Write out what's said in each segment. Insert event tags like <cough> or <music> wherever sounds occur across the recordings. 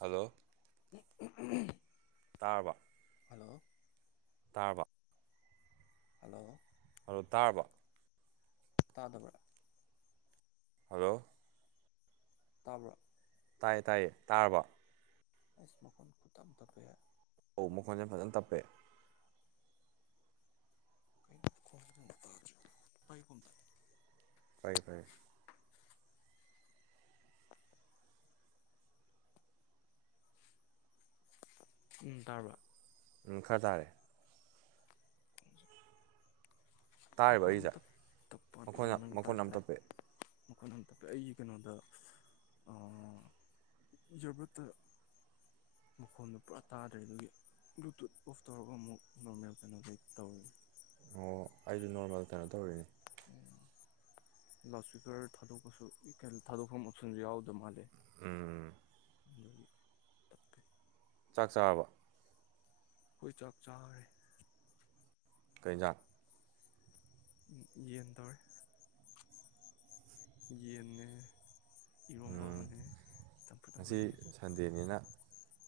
Hello ꯇꯥꯔꯕ ꯂꯣ ꯇꯥꯔꯕꯣ ꯍꯜꯂꯣ ꯍꯜꯂꯣ ꯇꯥꯔꯕꯣ ꯇꯥꯗꯕ꯭ꯔꯣ ꯍꯜꯂꯣ ꯇꯥꯕ꯭ꯔꯣ ꯇꯥꯏꯌꯦ ꯇꯥꯏꯌꯦ ꯇꯥꯔꯕꯣ ꯑꯟꯏꯟꯇꯦꯜꯂꯤꯖꯦꯕꯜ ꯑꯧ ꯃꯈꯣꯟꯁꯦ ꯐꯖꯟ ꯇꯞꯄꯦ ꯑꯟꯏꯟꯇꯦꯜꯂꯤꯖꯦꯕꯜ ꯄꯥꯏꯒꯦ ꯄꯥꯏꯒꯦ ꯎꯝ ꯇꯔꯕ ꯑꯝ ꯈꯔ ꯇꯥꯔꯦ ꯇꯥꯔꯤꯕ ꯃꯈꯣꯟ ꯌꯥꯝ ꯑꯩꯒꯤꯁꯦ ꯇꯞ ꯇꯞꯄ ꯃꯈꯣꯟ ꯌꯥꯝ ꯃꯈꯣꯟ ꯌꯥꯝ ꯇꯞꯄꯦ ꯀꯅꯝꯇ ꯑꯩꯒꯤ ꯀꯩꯅꯣꯗ ꯑ ꯖꯔꯕꯠꯇ ꯃꯈꯣꯟꯗꯨꯣ ꯄꯨꯔꯥ ꯇꯥꯗ꯭ꯔꯦ ꯑꯗꯨꯒꯤ ꯕ꯭ꯂꯨꯇꯨꯠ ꯑꯣꯐ ꯇꯧꯔꯒ ꯃꯨ ꯅꯣꯔꯃꯦꯜ ꯀꯩꯅꯣꯗꯩ ꯇꯧꯔꯣ ꯑꯣ ꯑꯩꯁꯨ ꯅꯣꯔꯃꯦꯜ ꯀꯩꯅꯣ ꯇꯧꯔꯤꯅꯤ ꯂꯥꯎꯠ ꯁꯄꯤꯀꯔ ꯊꯥꯗꯣꯛꯄꯁꯤꯁꯤꯅ ꯊꯥꯗꯣꯛꯐꯝ ꯑꯣꯞꯁꯟꯁꯨ ꯌꯥꯎꯗꯕ ꯃꯥꯜꯂꯦ ꯎꯝ <unintelligible> ꯆꯥꯛ ꯆꯥꯔꯕꯣ ꯑꯩꯈꯣꯏ ꯆꯥꯛ ꯆꯥꯔꯦ ꯀꯩ ꯍꯦꯟꯖꯥꯡ ꯌꯦꯟ ꯇꯧꯔꯦ ꯌꯦꯟꯅꯦ ꯏꯔꯣꯡꯕ ꯑꯃꯅꯦ ꯆꯝꯐꯨꯗ ꯉꯁꯤ ꯑꯃꯅꯦ ꯁꯟꯗꯦꯅꯤꯅ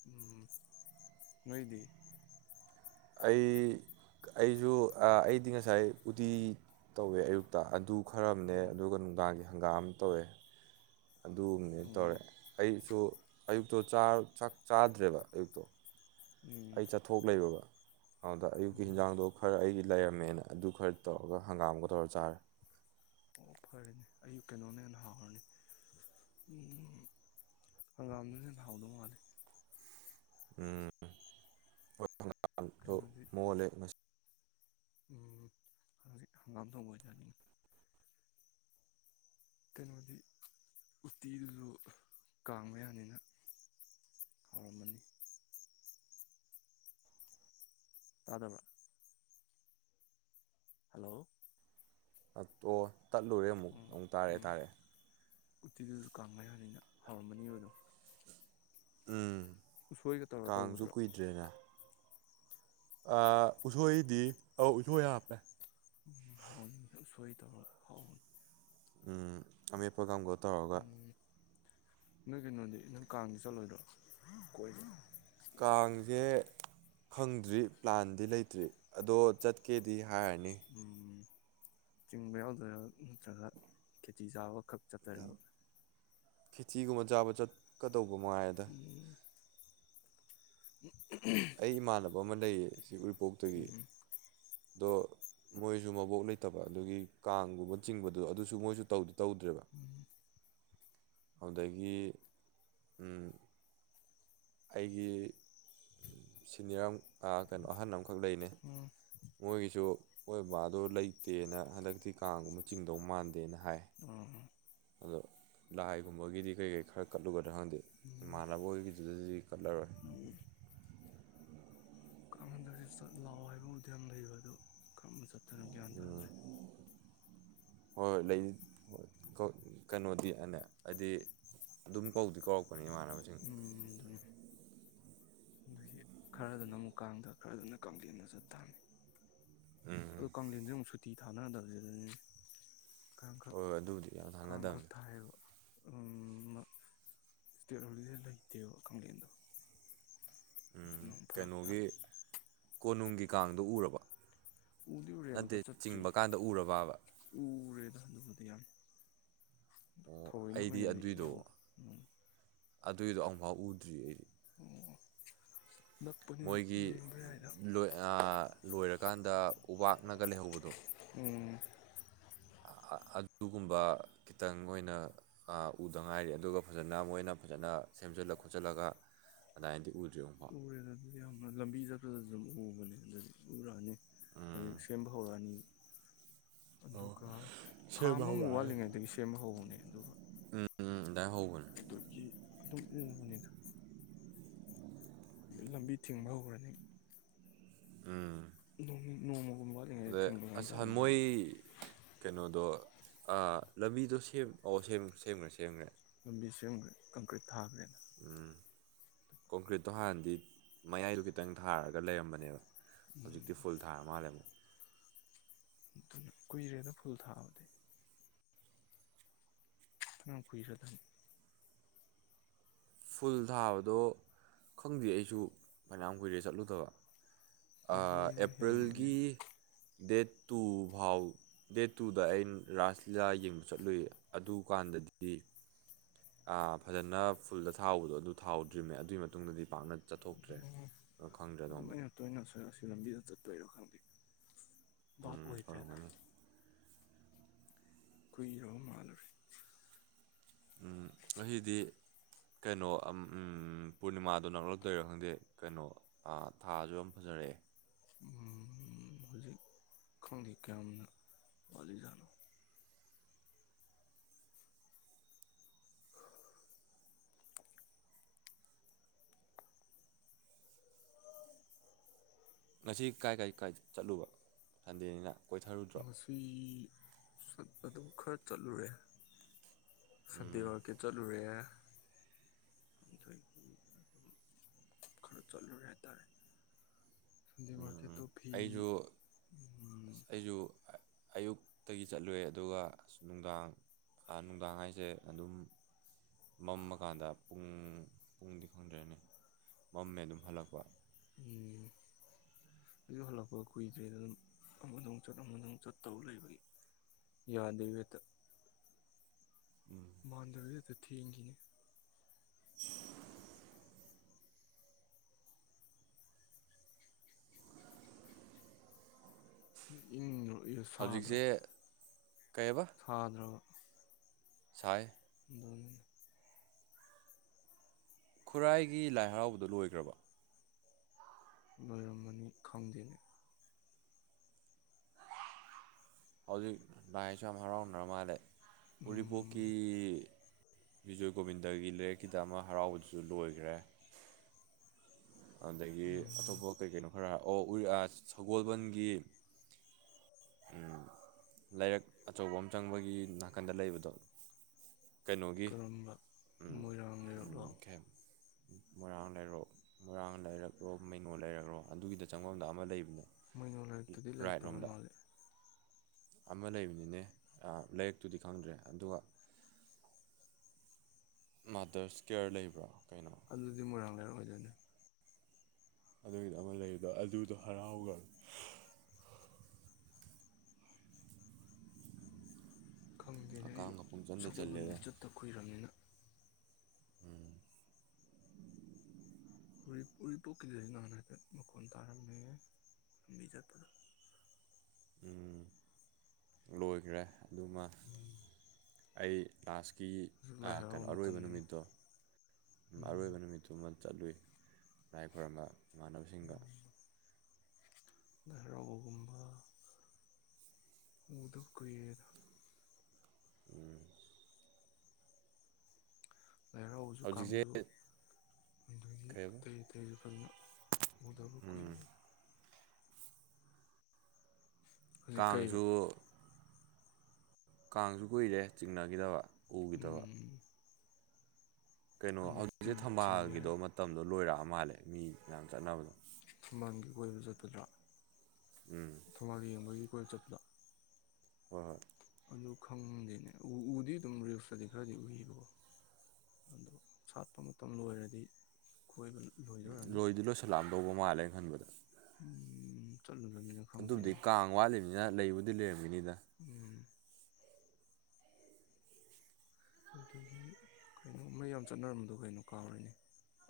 ꯎꯝ ꯅꯣꯏꯗꯤ ꯑꯩ ꯑꯩꯁꯨ ꯑꯩꯗꯤ ꯉꯁꯥꯏ ꯎꯇꯤ ꯇꯧꯔꯦ ꯑꯌꯨꯛꯇ ꯑꯗꯨ ꯈ꯭ꯔꯕꯅꯦ ꯎꯝ ꯑꯗꯨꯒ ꯅꯨꯡꯗꯥꯡꯒꯤ ꯍꯪꯒꯥꯝ ꯇꯧꯔꯦ ꯑꯗꯨꯝꯅꯦ ꯇꯧꯔꯦ ꯍꯪꯒꯥꯝ ꯑꯩ ꯑꯌꯨꯛꯇꯣ ꯆꯥꯛ ꯆꯥꯗ꯭ꯔꯦꯕ ꯑꯌꯨꯛꯇꯣ ꯎꯝ ꯑꯩ ꯆꯠꯊꯣꯛ ꯂꯩꯔꯕ ꯑꯗꯨꯒ ꯑꯌꯨꯛꯀꯤ ꯎꯝ ꯍꯟꯖꯥꯡꯗꯣ ꯈꯔ ꯑꯩꯒꯤ ꯂꯩꯔꯝꯃꯦꯅ ꯑꯗꯨ ꯈꯔ ꯇꯧꯔꯒ ꯍꯪꯒꯥꯝꯒ ꯇꯧꯔ ꯆꯥꯔꯦ ꯑꯣ ꯐꯔꯦꯅꯦ ꯑꯌꯨꯛ ꯀꯩꯅꯣꯅ ꯍꯦꯟꯅ ꯍꯥꯎꯔꯅꯤ ꯎꯝ ꯍꯪꯒꯥꯝꯗꯨꯅ ꯍꯦꯟꯅꯥ ꯍꯥꯎꯗꯧ ꯃꯥꯂꯦ ꯎꯝ ꯃꯣꯂꯦ <unintelligible> ꯎ ꯍꯪꯒꯥꯗ ꯃꯖꯅꯤ <inaudible> ꯀꯩꯅꯣꯗꯤ ꯎꯇꯤꯗꯨꯁꯨ ꯀꯥꯡ ꯃꯌꯥꯅꯤꯅ ꯍꯔꯝ ꯃꯅꯤ <inaudible> ꯇꯥꯗꯕꯔꯥ ꯍꯂꯣ ꯑꯣ ꯇꯠꯂꯨꯔꯦ ꯑꯃꯨꯛ ꯑꯃꯨꯛ ꯇꯥꯔꯛꯑꯦ ꯎꯝ ꯇꯥꯔꯛꯑꯦ ꯎꯇꯤꯗꯨꯁꯨ ꯀꯥꯡ ꯃꯌꯥꯅꯤꯅꯥ ꯍꯥꯎꯔꯝꯃꯅꯤꯕ ꯑꯗꯨꯝ ꯎꯝ ꯎꯁꯣꯏꯒ ꯇꯧꯔ ꯀꯥꯡꯁꯨ ꯇꯧꯕꯗꯨꯔꯣ ꯀꯨꯏꯗ꯭ꯔꯦꯅ ꯎꯁꯣꯏꯗꯤ ꯑ ꯎꯁꯣꯏ ꯍꯥꯞꯄꯦ ꯎ ꯍꯥꯎꯅꯤ ꯎꯁꯣꯏꯗꯣ ꯍꯥꯎꯅꯤ ꯑꯃꯦꯠꯄ ꯑꯃꯒ ꯇꯧꯔꯒ ꯎꯝ ꯅꯣꯏ ꯀꯩꯅꯣꯗꯤ ꯅꯪ ꯀꯥꯡꯗꯤ ꯆꯠꯂꯣꯏꯗ꯭ꯔꯣ ꯀꯣꯏꯗꯣꯏꯅ ꯀꯥꯡꯁꯦ ꯈꯪꯗ꯭ꯔꯤ ꯄ꯭ꯂꯥꯟꯗꯤ ꯂꯩꯇ꯭ꯔꯤ ꯑꯗꯣ ꯆꯠꯀꯦꯗꯤ ꯍꯥꯏꯔꯥꯅꯤ ꯎꯝ ꯆꯤꯡꯕ ꯌꯥꯎꯗꯨꯏꯔꯥ ꯅꯠꯇ꯭ꯔꯒ ꯈꯦꯆꯤ ꯆꯥꯕꯈꯛ ꯆꯠꯇꯨꯏꯔꯥ ꯈꯦꯆꯤꯒꯨꯝꯕ ꯆꯥꯕ ꯆꯠꯀꯗꯧꯕ ꯃꯉꯥꯏ ꯔꯦꯗ ꯎꯝ ꯑꯩ ꯏꯃꯥꯟꯅꯕ ꯑꯃ ꯂꯩꯌꯦ ꯁꯤ ꯎꯔꯤꯄꯣꯛꯇꯒꯤ ꯎꯝ ꯑꯗꯣ ꯃꯣꯏꯁꯨ ꯃꯕꯣꯛ ꯂꯩꯇꯕ ꯑꯗꯨꯒꯤ ꯀꯥꯡꯒꯨꯝꯕ ꯆꯤꯡꯕꯗꯣ ꯑꯗꯨꯁꯨ ꯃꯣꯏꯁꯨ ꯇꯧꯗꯦ ꯇꯧꯗ꯭ꯔꯦꯕ ꯑꯗꯨꯗꯒꯤ ꯑꯩꯒꯤ ꯁꯤꯅꯤꯌꯔ ꯀꯩꯅꯣ ꯑꯍꯟ ꯑꯃ ꯈꯛꯂꯩꯅꯦ ꯃꯣꯏꯒꯤꯁꯨ ꯑꯣꯏꯕꯗꯣ ꯂꯩꯇꯦꯅ ꯍꯟꯗꯛꯇꯤ ꯀꯥꯡꯗꯣ ꯆꯤꯡꯗꯧ ꯃꯥꯟꯗꯦꯅ ꯍꯥꯏ ꯎꯝ ꯑꯣ ꯑꯗꯣ ꯂꯥꯏꯒꯨꯝꯕꯒꯤꯗꯤ ꯀꯔꯤ ꯀꯔꯤ ꯈꯔ ꯀꯠꯂꯨꯒꯅꯤ ꯎꯝ ꯏꯃꯥꯅꯕ ꯍꯣꯏꯒꯤꯗꯨꯗꯥꯗꯤ ꯑꯗꯨ ꯀꯠꯂꯔꯣꯏ ꯑꯣꯏ ꯎꯝ ꯀꯥꯡ ꯍꯟꯗꯛꯁ ꯆ ꯂꯥꯛꯑꯣ ꯍꯥꯏꯕꯕꯨꯗꯤ ꯌꯥꯝ ꯂꯩꯕ ꯑꯗꯨꯣ <unintelligible> ꯍꯣꯏ ꯍꯣꯏ ꯂꯩꯏ ꯀꯩꯅꯣꯗꯤ ꯑꯅꯦ ꯍꯥꯏꯗꯤ ꯑꯗꯨꯝ ꯀꯧꯗꯤ ꯀꯧꯔꯛꯄ ꯑꯩꯈꯣꯏꯅ ꯏꯃꯥꯟꯅꯕꯁꯤꯡ ꯑꯗꯨꯒꯤ ꯈꯔꯗꯨꯅ ꯀꯥꯡꯗ ꯈꯔꯗꯨꯅ ꯀꯥꯡꯂꯦꯟꯗ ꯆꯠꯇꯕꯅꯦ ꯑꯗ ꯀꯥꯡꯂꯦꯟ ꯑꯃꯨꯛ ꯁꯨꯇꯤ ꯊꯥꯟꯅꯗꯕꯅꯤ ꯑꯗꯨꯅꯦ ꯍꯣꯏ ꯍꯣꯏ ꯑꯗꯨꯕꯨꯗꯤ ꯌꯥꯝ ꯊꯥꯡꯅꯗꯕꯅꯤ ꯇꯦꯛꯣꯣ ꯂꯩꯇꯦꯕ ꯀꯝꯄ꯭ꯂꯦꯟꯗꯣ ꯑꯗꯨ ꯅꯝ ꯐꯔꯛ ꯇꯥꯕ ꯀꯩꯅꯣꯒꯤ ꯀꯣꯅꯨꯡꯒꯤ ꯀꯥꯡꯗꯣ ꯎꯔꯕ ꯎꯗꯤ ꯎꯔꯦ ꯅꯠꯇꯦ ꯑꯝꯇ ꯆꯤꯡꯕ ꯀꯥꯟꯗ ꯎꯔꯕꯕ ꯗꯤ ꯊꯑꯣꯏꯅ ꯑꯣ ꯑꯣꯏꯅꯗꯤ ꯑꯩꯗꯤ ꯑꯗꯨꯏꯗꯣ ꯌꯥꯎꯕ ꯎꯝ ꯑꯗꯨꯏꯗꯣ ꯑꯃꯨꯛꯐꯥꯎ ꯎꯗ꯭ꯔꯤ ꯑꯩꯗꯤ ꯑꯣ ꯅꯛꯄꯅꯤꯅ ꯃꯣꯏꯒꯤ ꯌꯦꯡꯕ ꯌꯥꯏꯗ ꯂꯣꯏꯔꯀꯥꯟꯗ ꯎꯄꯥꯛꯥꯛꯅꯒ ꯂꯩꯍꯧꯕꯗꯣ ꯎꯝ ꯑ ꯑꯗꯨꯒꯨꯝꯕ ꯈꯤꯇꯪ ꯑꯣꯏꯅ ꯎꯗꯉꯥꯏꯔꯤ ꯑꯗꯨꯒ ꯐꯖꯅ ꯃꯣꯏꯅ ꯐꯖꯅ ꯁꯦꯝꯖꯤꯜꯂ ꯈꯣꯠꯆꯜꯂꯒ ꯑꯗꯨꯃꯥꯏꯗꯤ ꯎꯔꯦꯗ ꯑꯗꯨꯗꯤ ꯌꯥꯝ ꯂꯝꯕꯤ ꯆꯠꯄꯗꯁꯨ ꯑꯗꯨꯝ ꯎꯕꯅꯦ ꯑꯗꯨꯗꯤ ꯎꯔꯛꯑꯅꯤ ꯑꯗꯨ ꯁꯦꯝꯕ ꯍꯧꯔꯛꯑꯅꯤ ꯑꯣ ꯑꯗꯨꯒ ꯊꯥ ꯁꯦꯝꯕ ꯑꯃꯃꯨꯛ ꯍꯧꯔꯛꯑꯅꯤ ꯋꯥꯠꯂꯤꯉꯩꯗꯒꯤ ꯁꯦꯝꯕ ꯍꯧꯕꯅꯦ ꯑꯗꯨꯒ ꯎꯝ ꯑꯗꯨꯃꯥꯏꯅ ꯍꯧꯕꯅꯦ ꯑꯖꯤ ꯑꯗꯨꯗ ꯂꯝꯕꯤ ꯊꯤꯡꯕ ꯍꯧꯔꯅꯤ ꯑꯝ ꯣꯡ ꯅꯣꯡꯃ ꯑꯗ ꯑꯁꯥꯟ ꯃꯣꯏ ꯀꯩꯅꯣꯗꯣ ꯑ ꯂꯝꯕꯤꯗꯣ ꯁꯦꯝ ꯑꯣ ꯁꯦꯝ ꯁꯦꯝꯈ꯭ꯔꯦ ꯁꯦꯝꯈ꯭ꯔꯦ ꯕꯤꯁꯨ ꯈꯪꯈ꯭ꯗ ꯊꯥꯕ꯭ꯔꯦ ꯀꯣꯡꯀ꯭ꯔꯤꯠꯇꯣ ꯍꯥꯟꯅꯗꯤ ꯃꯌꯥꯏꯗꯣ ꯈꯤꯇꯪ ꯊꯥꯔꯒ ꯂꯩꯔꯝꯕꯅꯦꯕ ꯍꯧꯖꯤꯛꯇꯤ ꯎꯝ ꯐꯨꯜ ꯊꯥ ꯃꯥꯜꯂꯦ ꯑꯃꯨꯛ ꯑꯗꯨꯅ ꯀꯨꯏꯔꯦꯅ ꯐꯨꯜ ꯊꯥꯕꯗꯤ ꯑ ꯐꯏꯔ ꯊꯝ ꯐꯨꯜ ꯊꯥꯕꯗꯣ ꯈꯪꯗꯦ ꯑꯩꯁꯨ ꯐꯅꯌꯥꯝ ꯀꯨꯏꯔꯦ ꯆꯠꯂꯨꯗꯕ ꯆꯍꯤ ꯑꯃ ꯑꯦꯄ꯭ꯔꯤꯜꯒꯤ ꯍꯦꯜꯂꯝꯃꯅꯤꯗ ꯗꯦꯠ ꯇꯨ ꯐꯥꯎ ꯗꯦꯠ ꯇꯨꯗ ꯑꯩꯅ ꯔꯥꯁ ꯂꯤꯂꯥ ꯌꯦꯡꯕ ꯆꯠꯂꯨꯏ ꯑꯗꯨꯀꯥꯟꯗꯗꯤ ꯑ ꯐꯖꯅ ꯐꯨꯜꯗ ꯊꯥꯎꯕꯗꯣ ꯑꯗꯨ ꯊꯥꯎꯗ꯭ꯔꯤꯝꯃꯦ ꯑꯗꯨꯒꯤ ꯃꯇꯨꯡꯗꯗꯤ ꯄꯥꯛꯅ ꯆꯠꯊꯣꯛꯇ꯭ꯔꯦ ꯑꯣ ꯈꯪꯗ꯭ꯔꯦ ꯑꯗꯣꯝꯗ ꯐ ꯂꯝꯕꯤꯗꯇꯠꯇꯣꯏꯔꯣ ꯈꯪꯗꯦ ꯚꯥꯞ ꯎꯝ ꯑꯣꯏꯇꯥꯦꯗ ꯑꯣꯏꯔꯝꯒꯅꯤ ꯀꯨꯏꯔ ꯃꯥꯥꯟꯂꯨꯔꯦ ꯑꯩꯗꯤ ꯀꯩꯅꯣ ꯄꯨꯔꯅꯤꯃꯥꯗꯣ ꯅꯛꯂꯛꯇꯣꯏꯔꯥ ꯈꯪꯗꯦ ꯀꯩꯅꯣ ꯊꯥꯁꯨ ꯌꯥꯝ ꯐꯖꯅ ꯇꯦ ꯎꯝ ꯍꯧꯖꯤꯛ ꯈꯪꯗꯦ ꯀꯌꯥꯝꯅ ꯋꯥꯠꯂꯤꯖꯥꯠꯅꯣ ꯉꯁꯤ ꯀꯥꯏ ꯀꯥꯏ ꯀꯥꯏ ꯆꯠꯂꯨꯕ ꯁꯟꯗꯦꯅꯤꯅ ꯀꯣꯏꯊꯔꯨꯗ꯭ꯔꯣ ꯃꯁꯤ ꯑꯗꯨ ꯈꯔ ꯆꯠꯂꯨꯔꯦ ꯁꯟꯗꯤ ꯃꯥꯔꯀꯦꯠ ꯆꯠꯂꯨꯔꯦ ꯑꯗꯒꯤ ꯈꯔ ꯆꯂꯨ ꯍꯥꯏꯇꯥꯔꯦ ꯁꯟꯗꯤ ꯃꯥꯔꯀꯦꯇꯣ ꯐ ꯑꯩꯁꯨ ꯎ ꯑꯩꯁꯨ ꯑ- ꯑꯌꯨꯛꯇꯒꯤ ꯆꯠꯂꯨꯔꯦ ꯑꯗꯨꯒ ꯑ ꯅꯨꯡꯗꯥꯡ ꯅꯨꯡꯗꯥꯡ ꯍꯥꯏꯁꯦ ꯑꯗꯨꯝ ꯃꯝꯃꯀꯥꯟꯗ ꯄꯨꯡ ꯄꯨꯡꯗꯤ ꯈꯪꯗ꯭ꯔꯦꯅꯤ ꯃꯝꯃꯦ ꯑꯗꯨꯝ ꯍꯜꯂꯛꯄ ꯎꯝ ꯑꯗꯨ ꯍꯜꯂꯛꯄ ꯀꯨꯏꯗ꯭ꯔꯦꯗ ꯑꯗꯨꯝ ꯑꯃꯗꯪ ꯆꯠ ꯑꯃꯗꯧ ꯆꯠꯇꯧ ꯂꯩꯕꯒꯤ ꯌꯥꯗ ꯏꯕꯦ ꯇ ꯃꯥꯟꯗꯕꯤꯗꯗ ꯊꯦꯡꯈꯤꯅꯦ ꯏ꯭ꯔꯣ ꯁꯥꯗ꯭ꯔꯣ ꯍꯧꯖꯤꯛꯁꯦ ꯀꯩꯕ <unintelligible> ꯁꯥꯏ ꯑꯗꯨꯅꯤꯅ ꯈꯨꯔꯥꯏꯒꯤ ꯂꯥꯏ ꯍꯔꯥꯎꯕꯗꯨ ꯂꯣꯏꯈ꯭ꯔꯕ? ꯂꯣꯏꯔꯝꯃꯅꯤ ꯈꯪꯗꯦꯅꯦ꯫ ꯍꯧꯖꯤꯛ ꯂꯥꯏꯁꯨ ꯌꯥꯝ ꯍꯔꯥꯎꯅꯔ ꯃꯥꯜꯂꯦ ꯎꯔꯤꯄꯣꯛꯀꯤ ꯎꯝ ꯕꯤꯖꯣꯏ ꯒꯣꯕꯤꯟꯗꯒꯤ ꯂꯔꯛꯀꯤꯗ ꯑꯃ ꯍꯔꯥꯎꯕꯗꯨꯁꯨ ꯂꯣꯏꯈ꯭ꯔꯦ꯫ ꯑꯗꯒꯤ ꯎꯝ ꯑꯇꯣꯞꯄ ꯀꯩ ꯀꯩꯅꯣ ꯈꯔ ꯑꯣ ꯎꯔꯤ ꯑꯥ ꯁꯒꯣꯜꯕꯟꯒꯤ ꯎ ꯂꯥꯏꯔꯛ ꯑꯆꯧꯕ ꯑꯃ ꯆꯪꯕꯒꯤ ꯅꯥꯀꯟꯗ ꯂꯩꯕꯗꯣ ꯀꯩꯅꯣꯒꯤ ꯀꯔꯝꯕ ꯎꯝ ꯃꯣꯏꯔꯥꯡ ꯎꯝ ꯂꯩꯔꯛꯂꯣ ꯊꯦꯡ ꯃꯣꯏꯔꯥꯡ ꯂꯩꯔꯣꯛ ꯃꯣꯏꯔꯥꯡ ꯂꯩꯔꯛ꯭ꯔꯣ ꯃꯩꯅꯣ ꯂꯩꯔꯛꯔꯣ ꯑꯗꯨꯒꯤꯗ ꯆꯪꯐꯝꯗ ꯑꯃ ꯂꯩꯕꯅꯦ꯫ ꯃꯩꯅꯣ ꯂꯥꯏꯔꯤꯛꯇꯗꯤ ꯔꯥꯏꯠ ꯂꯩꯇꯕ ꯔꯣꯝꯗ ꯃꯥꯂꯦ꯫ ꯑꯃ ꯂꯩꯕꯅꯤꯅꯦ ꯂꯥꯏꯔꯤꯛꯇꯨꯗꯤ ꯈꯪꯗ꯭ꯔꯦ ꯑꯗꯨꯒ ꯃꯥꯗꯔꯁ ꯀꯦꯌꯔ ꯂꯩꯕ꯭ꯔꯥ? ꯀꯩꯅꯣ ꯑꯗꯨꯗꯤ ꯃꯣꯏꯔꯥꯡ ꯂꯩꯔꯛ ꯑꯣꯏꯗꯣꯏꯅꯦ꯫ ꯑꯗꯨꯒꯤꯗ ꯑꯃ ꯂꯩꯕꯗꯣ ꯑꯗꯨꯗꯣ ꯍꯔꯥꯎꯒ ꯈꯪꯗꯦꯅꯦ ꯑꯩꯁꯨ ꯍꯥꯀꯥꯝꯒ ꯄꯪꯆꯟꯗ - ꯁꯒꯣꯜꯕꯟꯗ ꯆꯜꯂꯦꯗ꯫ ꯆꯠꯇ ꯀꯨꯏꯔꯕꯅꯤꯅ ꯎꯔꯤꯄꯣꯛꯀꯤꯗꯁꯨ ꯅꯍꯥꯟ ꯍꯥꯏꯐꯦꯠ ꯃꯈꯣꯟ ꯇꯥꯔꯝꯃꯦ ꯂꯝꯕꯤ ꯆꯠꯄꯗ꯫ ꯎꯝ ꯂꯣꯏꯈ꯭ꯔꯦ ꯑꯗꯨꯃ ꯎꯝ ꯑꯩ ꯂꯥꯁ ꯀꯤ ꯍꯧꯖꯤꯛ ꯂꯥꯏ ꯀꯩꯅꯣ ꯍꯔꯥꯎꯕ ꯑꯔꯣꯏꯕ ꯃꯇꯝꯅꯤꯅꯦ ꯅꯨꯃꯤꯠꯇꯣ ꯑꯔꯣꯏꯕ ꯎꯝ ꯅꯨꯃꯤꯠꯇꯨ ꯆꯠꯂꯨꯏ ꯂꯥꯏ ꯈꯣꯏꯔꯝꯕ ꯏꯃꯥꯟꯅꯕꯁꯤꯡꯒ ꯍꯔꯥꯎꯕꯒꯨꯝꯕ ꯎꯗꯕ ꯀꯨꯏꯔꯦꯗꯥ ꯎꯝ ꯂꯩꯔꯥꯎꯕꯁꯨ ꯍꯧꯖꯤꯛꯁꯦ ꯀꯥꯡꯁꯨ ꯑꯗꯒꯤ ꯀꯩꯕ ꯑꯇꯩ ꯑꯇꯩꯁꯨ ꯐꯖꯅ ꯎꯗꯕꯥ ꯀꯨꯏꯔꯦꯗ꯫ ꯍꯧꯖꯤꯛ ꯀꯩꯕ ꯀꯥꯡꯁꯨ ꯀꯥꯡꯁꯨ ꯀꯨꯏꯔꯦ ꯆꯤꯡꯅꯈꯤꯗꯕ ꯎꯝ ꯎꯈꯤꯗꯕ ꯀꯩꯅꯣ ꯍꯟꯗꯛ ꯍꯧꯖꯤꯛꯁꯦ ꯇꯤꯝ ꯆꯤꯡꯒꯦ ꯊꯝꯕꯥꯜꯒꯤꯗꯣ ꯍꯥꯏꯔ ꯃꯇꯝꯗꯣ ꯂꯣꯏꯔꯛꯑ ꯃꯥꯜꯂꯦ ꯃꯤ ꯃꯌꯥꯝ ꯆꯠꯅꯕꯗꯣ꯫ ꯊꯝꯕꯥꯜꯒꯤ ꯀꯣꯏꯕ ꯆꯠꯄꯗꯔ꯭ ꯊꯝꯕꯥꯜ ꯌꯦꯡꯕꯒꯤ ꯀꯣꯏꯕ ꯆꯠꯄꯗ ꯍꯣꯏ ꯍꯣꯏ ꯫ ꯑꯗꯨ ꯈꯪꯗꯦꯅꯦ ꯎꯗꯤ ꯑꯗꯨꯝ ꯔꯤꯜꯁꯇꯗꯤ ꯈꯔꯗꯤ ꯎꯏꯌꯦꯕꯀꯣ꯫ ꯑꯣ ꯁꯥꯠꯄ ꯃꯇꯝ ꯂꯣꯏꯔꯗꯤ ꯀꯣꯏꯕ ꯂꯣꯏꯗꯣꯏꯔꯅꯤ ꯂꯣꯏꯗꯤ ꯂꯣꯏꯁꯤꯜꯂꯛꯑꯝꯗꯧꯕ ꯃꯥꯜꯂꯦꯅ ꯈꯟꯕꯗ ꯆꯠꯂꯨꯗꯕꯅꯤꯅ ꯑꯗꯨꯕꯨꯗꯤ ꯈꯪꯗꯦꯅꯦ ꯀꯥꯡ ꯋꯥꯠꯂꯤꯅꯤꯅ ꯂꯩꯕꯨꯗꯤ ꯂꯩꯔꯝꯃꯤꯅꯤꯗ ꯑꯗꯨꯗꯒꯤ ꯀꯩꯅꯣꯃ ꯌꯥꯝ ꯆꯠꯅꯔꯝꯕꯗꯣ ꯀꯩꯅꯣ ꯀꯥꯎꯔꯤꯅꯦ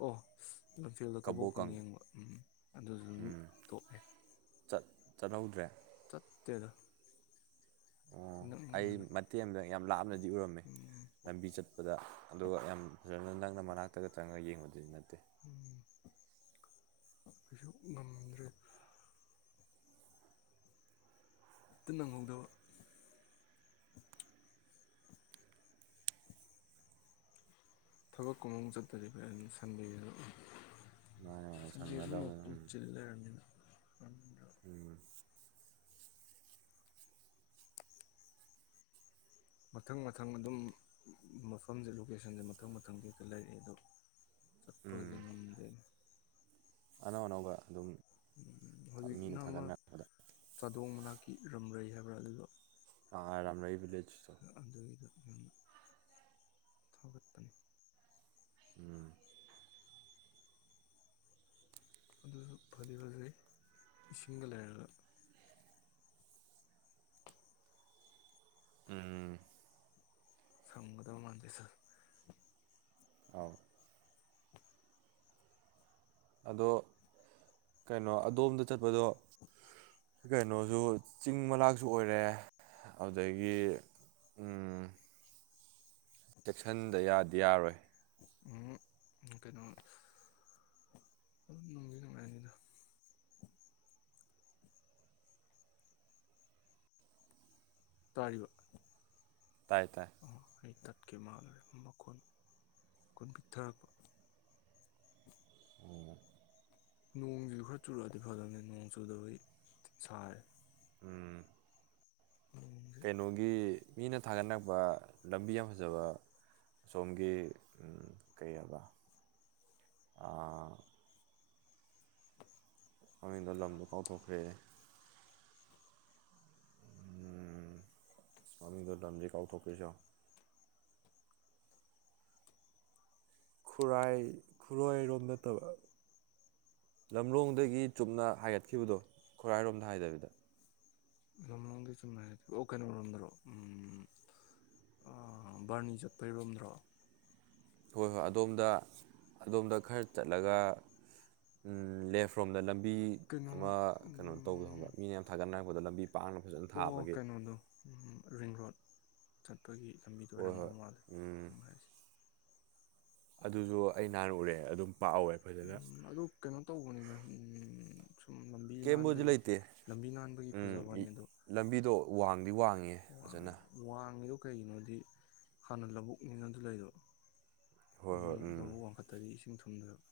ꯑꯣ ꯂꯝꯐꯦꯜꯗ ꯀꯕꯣꯛ ꯀꯪ ꯀꯕꯣꯀꯪ ꯌꯦꯡꯕ ꯎꯝ ꯑꯗꯨꯁꯨ ꯑꯗꯨꯝ ꯇꯣꯛꯑꯦ ꯆꯠ ꯆꯠꯍꯧꯗ꯭ꯔꯦ ꯇꯦꯗ ꯑꯣ ꯑꯩ ꯃꯇꯦꯝꯗ ꯌꯥꯝ ꯂꯥꯞꯅꯗꯤ ꯎꯔꯝꯃꯦ ꯎꯝ ꯂꯝꯕꯤ ꯆꯠꯄꯗ ꯑꯗꯨꯒ ꯌꯥꯝ ꯐꯖꯅ ꯅꯪꯅ ꯃꯅꯥꯛꯇꯒ ꯆꯪꯉꯒ ꯌꯦꯡꯕꯗ ꯎꯝ ꯀꯩꯁꯨ ꯉꯝꯗ꯭ꯔꯦ ꯍꯦꯛꯇ ꯅꯪꯍꯧꯗꯕ ꯊꯕꯛ ꯀꯨꯃ ꯆꯠꯄꯥꯖꯦ ꯑꯩꯅ ꯁꯟꯗꯦꯔ ꯃꯥꯅ ꯃꯥꯅ ꯁꯟꯗꯦ ꯁꯨ ꯁꯪꯅꯗꯕꯅꯤꯅ <unintelligible> ꯆꯤꯜ ꯂꯩꯔꯅꯤꯗ ꯎꯝ ꯃꯊꯪ ꯃꯊꯪ ꯑꯗꯨꯝ ꯃꯐꯝꯁꯦ ꯂꯣꯀꯦꯁꯟꯁꯦ ꯃꯊꯪ - ꯃꯊꯪꯒꯤ ꯍꯦꯛꯇ ꯂꯩꯔꯛꯑꯦ ꯑꯗꯣ ꯆꯠꯄꯗꯤ ꯉꯝꯗꯦ꯫ ꯑꯅꯧ - ꯑꯅꯧꯕ ꯑꯗꯨꯝ ꯎꯝ ꯃꯤꯅ ꯍꯧꯖꯤꯛꯅ ꯑꯃ ꯊꯥꯒꯠꯅꯔꯛꯄꯗ ꯆꯥꯗꯣꯡ ꯃꯅꯥꯛ ꯀꯤꯔꯝꯂꯩ ꯍꯥꯏꯕ꯭ꯔꯥ ꯑꯗꯨꯗꯣ ꯑꯔꯝꯔꯩ ꯕꯤꯂꯦ꯭ꯁ ꯑꯗꯨꯒꯤꯗꯣ ꯌꯥꯝꯅ ꯊꯧꯒꯠꯄꯅꯤ ꯎꯝ ꯑꯗꯨꯁꯨ ꯐꯗꯤ ꯐꯖꯩ ꯏꯁꯤꯡꯒ ꯂꯩꯔꯒ ꯎꯝ ꯁꯒꯗ ꯃꯗꯁ ꯑ ꯑꯗꯣ ꯀꯩꯅꯣ ꯑꯗꯣꯝꯗ ꯆꯠꯄꯗꯣ ꯀꯩꯅꯣꯁꯨ ꯆꯤꯡ ꯃꯅꯥꯛꯁꯨ ꯑꯣꯏꯔꯦ ꯑꯗꯨꯗꯒꯤ ꯎꯝ ꯆꯦꯛꯁꯤꯟꯗ ꯌꯥꯗꯤ ꯌꯥꯔꯣꯏ ꯎꯝ ꯀꯩꯅꯣ ꯣꯡꯉꯗ ꯇꯥꯔꯤꯕ ꯇꯥꯏ ꯇꯥꯏ ꯑꯥ ꯑꯩ ꯇꯠꯀꯦ ꯃꯥꯜꯂꯔꯦ ꯃꯈꯣꯜ ꯃꯈꯨꯟ ꯄꯤꯛꯊꯔꯛꯄ ꯅꯣꯡꯁꯤꯁꯨ ꯈꯔ ꯆꯨꯔꯛꯑꯗꯤ ꯐꯗꯕꯅꯦ ꯅꯣꯡ ꯆꯨꯗꯕꯒꯤ ꯁꯥꯔꯦ ꯎꯝ ꯅꯣꯡꯁꯦ ꯀꯩꯅꯣꯒꯤ ꯃꯤꯅ ꯊꯥꯒꯠꯂꯛꯄ ꯂꯝꯕꯤ ꯌꯥꯝ ꯐꯖꯕ ꯁꯣꯝꯒꯤ ꯀꯩ ꯍꯥꯏꯕ ꯃꯃꯤꯡꯗ ꯂꯝꯗꯣ ꯀꯥꯎꯊꯣꯛꯈ꯭ꯔꯦꯦ ꯎꯝ ꯁꯃꯤꯗ ꯂꯝꯟꯖꯤꯀꯥꯎ ꯊꯄꯦꯁꯣ ꯈꯨꯔꯥꯏ ꯈꯨꯔꯥꯏꯔꯣꯝ ꯅꯠꯇꯕ ꯂꯝꯂꯣꯡꯗꯒꯤ ꯆꯨꯞꯅ ꯍꯥꯏꯒꯠꯈꯤꯕꯗꯣ ꯈꯨꯔꯥꯏꯔꯣꯝꯗ ꯍꯥꯏꯗꯕꯤꯗ ꯆꯨꯝ ꯑꯣ ꯀꯩꯅꯗꯔꯣ ꯎꯝ ꯕꯥꯔꯅꯤ ꯆꯠꯄꯩꯔꯣꯝꯗ꯭ꯔꯣ ꯍꯣꯏ ꯍꯣꯏ ꯑꯗꯣꯝꯗ ꯑꯗꯣꯝꯗ ꯈꯔ ꯆꯠꯂꯒ ꯂꯦꯐ ꯔꯣꯝꯗ ꯂꯝꯕꯤ ꯀꯩꯅꯣ ꯑꯃ ꯀꯩꯅꯣ ꯇꯧꯕ ꯈꯕ꯭ꯔꯥ ꯃꯤꯅ ꯌꯥꯝ ꯊꯥꯒꯠꯅꯔꯛꯄꯗ ꯂꯝꯕꯤ ꯄꯥꯛꯅ ꯐꯖꯅ ꯑꯣ ꯊꯥꯕꯒꯤ ꯀꯩꯅꯣꯗꯣ ꯔꯤꯡ ꯔꯣꯗ ꯆꯠ ꯑꯩꯈꯣꯏꯒꯤ ꯂꯝꯕꯤꯗꯣ ꯍꯣꯏ ꯍꯣꯏ ꯑꯣꯏꯔꯝꯗꯧ ꯃꯥꯜꯂꯦ ꯎꯝ ꯅꯨꯡꯉꯥꯏꯔꯤꯁꯦ ꯑꯗꯨꯁꯨ ꯑꯩ ꯅꯥꯔꯛꯎꯨꯔꯦ ꯑꯗꯨꯝ ꯄꯥꯛꯍꯧꯋꯦ ꯐꯖꯅ ꯎꯝ ꯑꯗꯨ ꯀꯩꯅꯣ ꯇꯧꯕꯅꯤꯅ ꯁꯨꯝ ꯂꯝꯕꯤ ꯀꯦꯝꯕꯨꯗꯤ ꯅꯥꯟꯕꯒꯤ ꯂꯩꯇꯦ ꯂꯝꯕꯤ ꯅꯥꯟꯕꯒꯤ ꯎꯝ ꯐꯖꯕꯅꯤ ꯏ- ꯑꯗꯣ ꯂꯝꯕꯤꯗꯣ ꯋꯥꯡꯉꯦ ꯐꯖꯅ ꯋꯥꯡꯉꯤ ꯋꯥꯡꯉꯤꯗꯣ ꯀꯩꯒꯤꯅꯣꯗꯤ ꯍꯥꯟꯅ ꯂꯧꯕꯨꯛꯅꯤꯅ ꯑꯗꯨ ꯂꯩꯗꯣ ꯍꯣꯏ ꯍꯣꯏ ꯑꯗꯨꯅ ꯎꯝ ꯂꯧꯕꯨꯛ ꯋꯥꯡꯈꯠꯇꯔꯤ ꯏꯁꯤꯡ ꯊꯨꯝꯗꯅꯕ